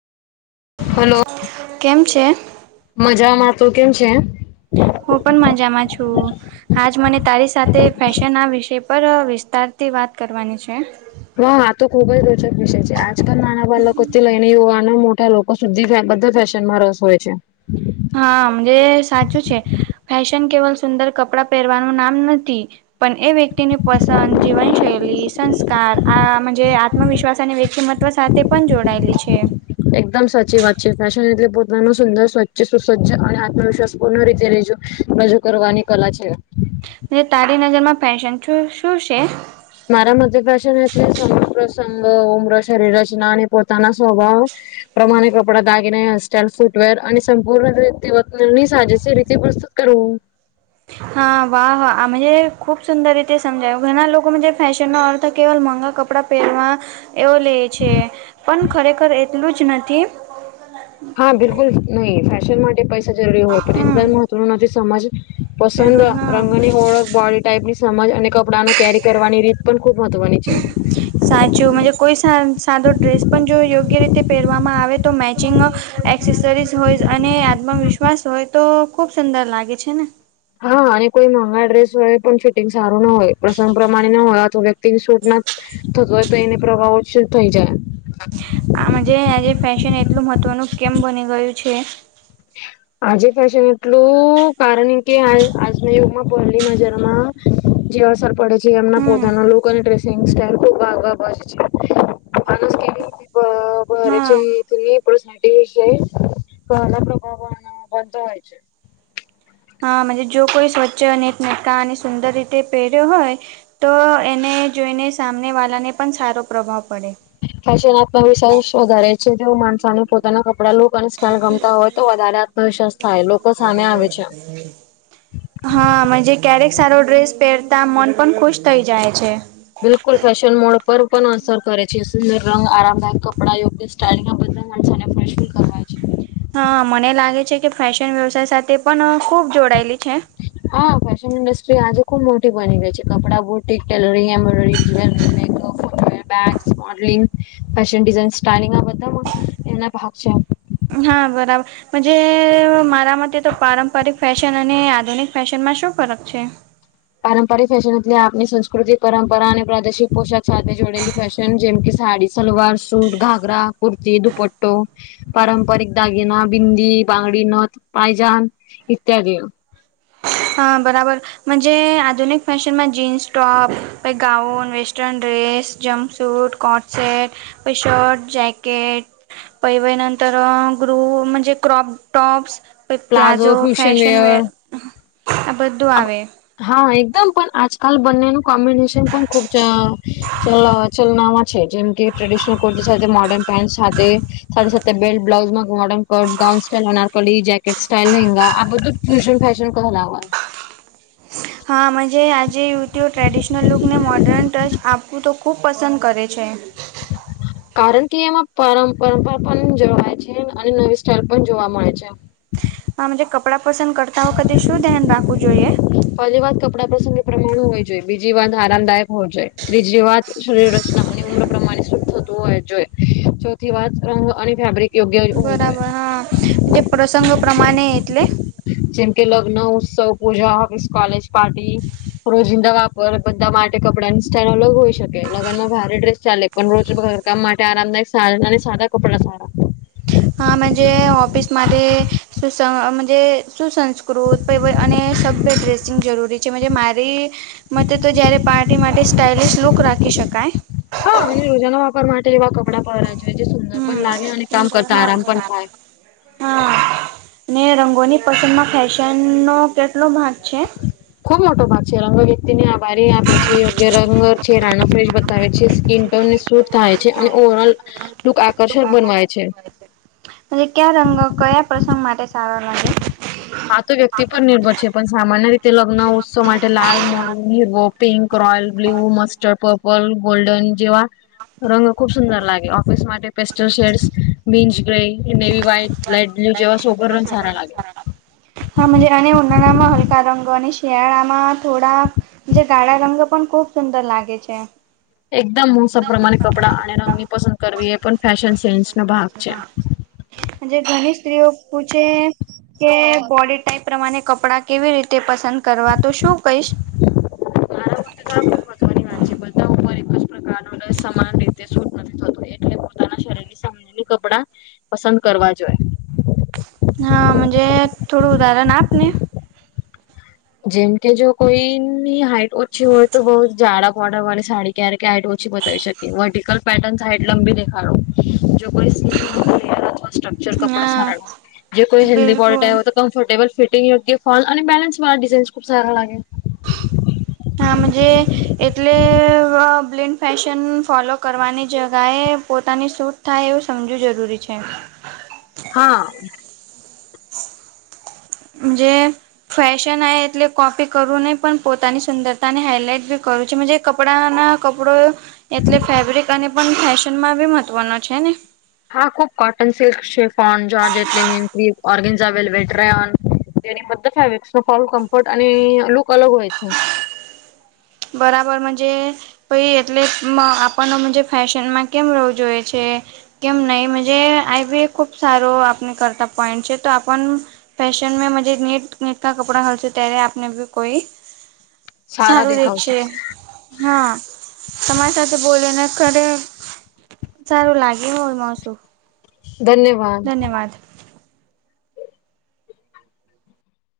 Hello કેમ છે? મજામાં તો કેમ છે. હું પણ મજામાં છું. હાજ મને તારી સાથે ફેશન આ વિષય પર વિસ્તારથી વાત કરવાની છે. હ હા તો ખૂબજ રોચક વિષય છે આજકાલ માનાવા લકથી લઈને યોગનો મોટા લોકો સુધી બધા ફેશન માં રસ હોય છે. હા જે સાચું છે ફેશન કેવલ સુંદર કપડાં પહેરવાનું નામ નથી. પણ એ વ્યક્તિની પસંદ જીવનશૈલી સંસ્કાર આ આત્મવિશ્વાસ અને વ્યક્તિમ સાથે પણ જોડાયેલી છે. એકદમ સાચી વાત છે ફેશન એટલે પોતાનું સુંદર સ્વચ્છ સુસજ્જ અને આત્મવિશ્વાસ પૂર્ણ રીતે રેજો રજૂ કરવાની કલા છે. તારી નજરમાં ફેશન શું છે. મારા મધ પ્રષન એ સમગ્ર સંગ ઉમ્ર શરીર રચના અને પોતાના સ્વભાવ પ્રમાણે કપડા દાગીને હેરસ્ટાાઈલ ફૂટવેર અને સંપૂર્ણ રની સાજે રીત કરો. હા વાહ વાહ આ ખુબ સુંદર રીતે સમજાયું ઘણા લોકો ફેશનનોો અર્થ કેવલ મોંઘા કપડા પહેરવા એવો લે છે પણ ખરેખર એટલુંજ નથી. હા બિલકુલ નહી ફેશન માટે પૈસા જરૂરી હોય હમ પણ એ મહત્વનું નથી સમજ પસંદ જરૂર હા રંગની ઓળખ બોડી ટાઈપ ની સમજ અને કપડા ન કેરી કરવાની રીત પણ ખુબ મહત્વની છે. સાચું કોઈ સાદો ડ્રેસ પણ જો યોગ્ય રીતે પહેરવામાં આવે તો મેચિંગ સરસ હોય અને આત્મવિશ્વાસ હોય તો ખુબ સુંદર લાગે છે ને હા અને કોઈ મોંઘા ડ્રેસ હોય પણ ફિટિંગ સારું ના હોય પ્રસંગ પ્રમાણે ન હોય આ તો વ્યક્તિની શૂટ ના થતો હોય તો એને પ્રવાહો જ થઈ જાય. આમ જે આજે ફેશન એટલું મહત્વનું કેમ બની ગયું છે. હ. આજે ફેશન એટલું કારણ કે આજના યુગમાં પહેલી નજરમાં જે અસર પડે છે એમના હમ પોતાના લુક અને ડ્રેસિંગ સ્ટાલ ખુબ આગળ વધ છે. માણસ કેવી બ બરા છે હા ત એ પડસ વિશે કના બનતો હોય છે. હા જો કોઈ સ્વચ્છ અનેટ નકા અને સુંદર રીતે પહેર્યો હોય તો એને જોઈને સામનેવાળાને પણ સારો પ્રભાવ પડે ફશન આત્મવિશ્વાસ વધારે છે જે માણસાને પોતાના કપડા લોકો સ ગમતા હોય તો વધારે આત્મશસ થાય લોકો સામે આવે છે. હમ. હાજ ક્યારેક સારો ડ્રેસ પહેરતા મન પણ ખુશ થઈ જાય છે. બિલકુલ ફેશન મોડ પર પણ અસર કરે છે સુંદર રંગ આરામદાયક કપડા યોગ્ય બ. [unintelligible] હા મને લાગે છે કે ફેશન વ્યવસાય સાથે પણ ખુબ જોડાયેલી છે. હા ફેશન ઇન્ડસ્ટ્રી આજે ખુબ મોટી બની ગઈ છે કપડાં બુટિક ટેલરિંગ એમ્બ્રોડરીંગ જ્વેલરી [inaudible] ગ મોડલિ ફન ડિઝન સ્ટારલિંગ બધા એના ભાગ છે. હા બરાબર. જ મારા માટે તો પારંપરિક ફેશન અને આધુનિક ફેશનમાં શું ફરક છે. પારંપરિક ફેશન એટલે આપની સંસ્કૃતિ પરંપરા અને પ્રાદેશિક પોશાક સાથે જોડેલી ફેશન જેમ કે સાડી સલવાર સૂટ ઘાઘરા કુર્તી દુપટ્ટો પારંપરિક દાગીના બિંદી બંગડી નથ પાયજાન ઈત્યાદ. હા બરાબર. મજે આધુનિક ફેશનમાં જીન્સ ટોપ પહી gown western dress jumpsuit. Coat set પહી શર્ટ જેકેટ. પૈવેનંતરગ્રુ મંજ crop tops. Palazzo fashion wear આ બધું આવે. હા એકદમ પણ આજકાલ બંનેનું કોમ્બિનેશન પણ ખુબ ચલ ચલનામાં છે જેમ કે ટ્રેડિશનલ કુર્તી સાથે મોર્ડર્ન પેન્ટ સાથે સાથે સાથે બેલ્ટ બ્લાઉઝ માં મોડર્ન. કટ ગાઉન સ્ટાઇલ અનાર કલી જેકેટ સ્ટાઇલ નંગા આ બધુ ફૂશન ફશન કહલાહ હા મજે આજે યુટ્યુ ટ્રેડિશનલ લુકને મોર્ડર્ન ટચ આપવું તો ખૂબ પસંદ કરે છે. [inaudible] કારણ કે એમાં પરપંપરા પણ જળવાય છે અને નવી સ્ટાઈલ પણ જોવા મળે છે. હા મંજ કપડાં પસંદ કરતા વખતે શું ધ્યાન રાખવું જોઈએ. પહેલી વાત કપડા પ્રસંગે પ્રમાણ હોવી જોઈએ બીજી વાત આરામદાયક હોવ જોઈએ ત્રીજી વાત. શરીર રચના અને પ્રમાણે શદ થતું હોય જોઈએ ચોથી વાત રંગ અને ફેબ્રિક. યોગ્ય હોવું જોઈએ બરાબર હા જે પ્રસંગ પ્રમાણે એટલે? જેમકે લગ્ન ઉત્સવ પૂજા કોલેજ પાર્ટી રોજિંદા વા પર બધા માટે કપડા ની સ્ટાઈલ અલગ હોય શકે લગ્ન ભારે ડ્રેસ ચાલે પણ રોજ કામ માટે આરામદાયક [unintelligible] અને સાદા કપડા સારા. હા મજે ઓફિસ માટે સુસ મજે સુસસ્કૃત પબ અને સભ્ય ડ્રેસિંગ જરૂરી છે મજે મારી. મતે તો જ્યારે પાર્ટી માટે સ્ટાઇલિશ લુક રાખી શકાય. હા અને રોજાના વાપર માટે એવા કપડાં પહેરરા જોએ જે સુંદર પણ હમ લાગે અને કામ કરતા હા આરામ પણ થાય. હા ને રંગોની પસંદ માં ફેશન નો કેટલો ભાગ છે. ખુબ મોટો ભાગ છે રંગ વ્યક્તિને આભારી આપે છે યોગ્ય રંગ ચરાનો ફ્રેશ બતાવે છે સ્કીન એમને શૂટ થાય છે અને ઓવરલુક આકર્ષક બનવાય છે. અને ક્યા રંગો કયા પ્રસંગ માટે સારો લાગે. આ તો વ્યક્તિ પણ નિર્ભર છે પણ સામાન્ય રીતે લગ્ન ઉત્સવ માટે લાલ [unintelligible] pink royal blue mustard purple golden જેવા. રંગો ખુબ સુંદર લાગે ઓફિસ માટે પેસ્ટલ શેડ્સ બીન્સ grey navy white. Light blue જેવા સોર રંગ સારા લાગે. હા મજે [unintelligible] માહોલ હલકા રંગ. તો અને શિયાળામાં થોડા જે ગાળા રંગ પણ ખૂબ સુંદર લાગે છે. એકદમ મોસ પ્રમાણે કપડાં અને રંગની પસંદ કરવી એ પણ ફેશન સેન્સ નો ભાગ છે. જે ઘણી સ્ત્રીઓ પૂછે. કે બોડી ટાઈપ પ્રમાણે કપડા કેવી રીતે પસંદ કરવા તો શું કહીશ. મારા [inaudible] તો આબ મહત્વની વાત છે બધા ઉપર એકજ પ્રકાર ન સમાન. [inaudible] કપડા પસંદ કરવા જોએ. હા મજે થોડું ઉદાહરણ આપને. જેમ કે જો કોઈની હાઈટ ઓછી હોય તો બઉ જાડા બોર્ડર વાળી સાડી ક્યારેક [unintelligible] ઓછી બતાવી શકી વર્ટિકલ પેટર્ન સાઇટ લંબી દેખાડો. જો કોઈ [unintelligible] સક્ચર કપડા હા સારા કોઈ હેલ્દી બિલકુલ [unintelligible] કમ્ફર્ટેબલ ફટંગ યોગ્ય ફલ અને બેલેન્સ વાળા ડિઝાઇન્સ ખુબ સારા લાગે. હા મજે એટલે બ બ્લીન્ક ફેશન ફોલો કરવાની જગ્યાએ પોતાની સૂટ થાય એવું સમજવું જરૂરી છે. હા. જે ફેશન આ એટલે કોપી કરવું નહીં પણ પોતાની સુંદરતા ને હાઈલાઈટ બી કરવું છે મજે કપડા ના કપડો એટલે ફેબ્રિક અને પણ ફેશનમાં બી મહત્વનો છે ને. હા ખુબ કોટન સિલ્ક શેફોન જોજ એટલી. ઓર્ગેનઝ આવેલ વેટરન તેની બધ ફેબ્રિક્સ ન ફોલ કમ્ફર્ટ અને લુક અલગ હોય છે. બરાબર મજે. પાઈ એટલે આપણનેજ ફેશનમાં કેમ રહવું જોઈએ છે. કેમ નહીજ આઈ બી એ ખુબ સારું આપને કરતા પોઈન્ટ છે તો આપ. ફશન મે મુજે નેટ નેટ કા કપડાા હલસે તૈરે્યા આપનેી કોઈ. સારા સારું દેખાવશ. દેખશે. હા તમારી સાથે બોલી ને ખરે. સારું લાગે હોય માસું. ધન્યવાદ. ધન્યવાદ.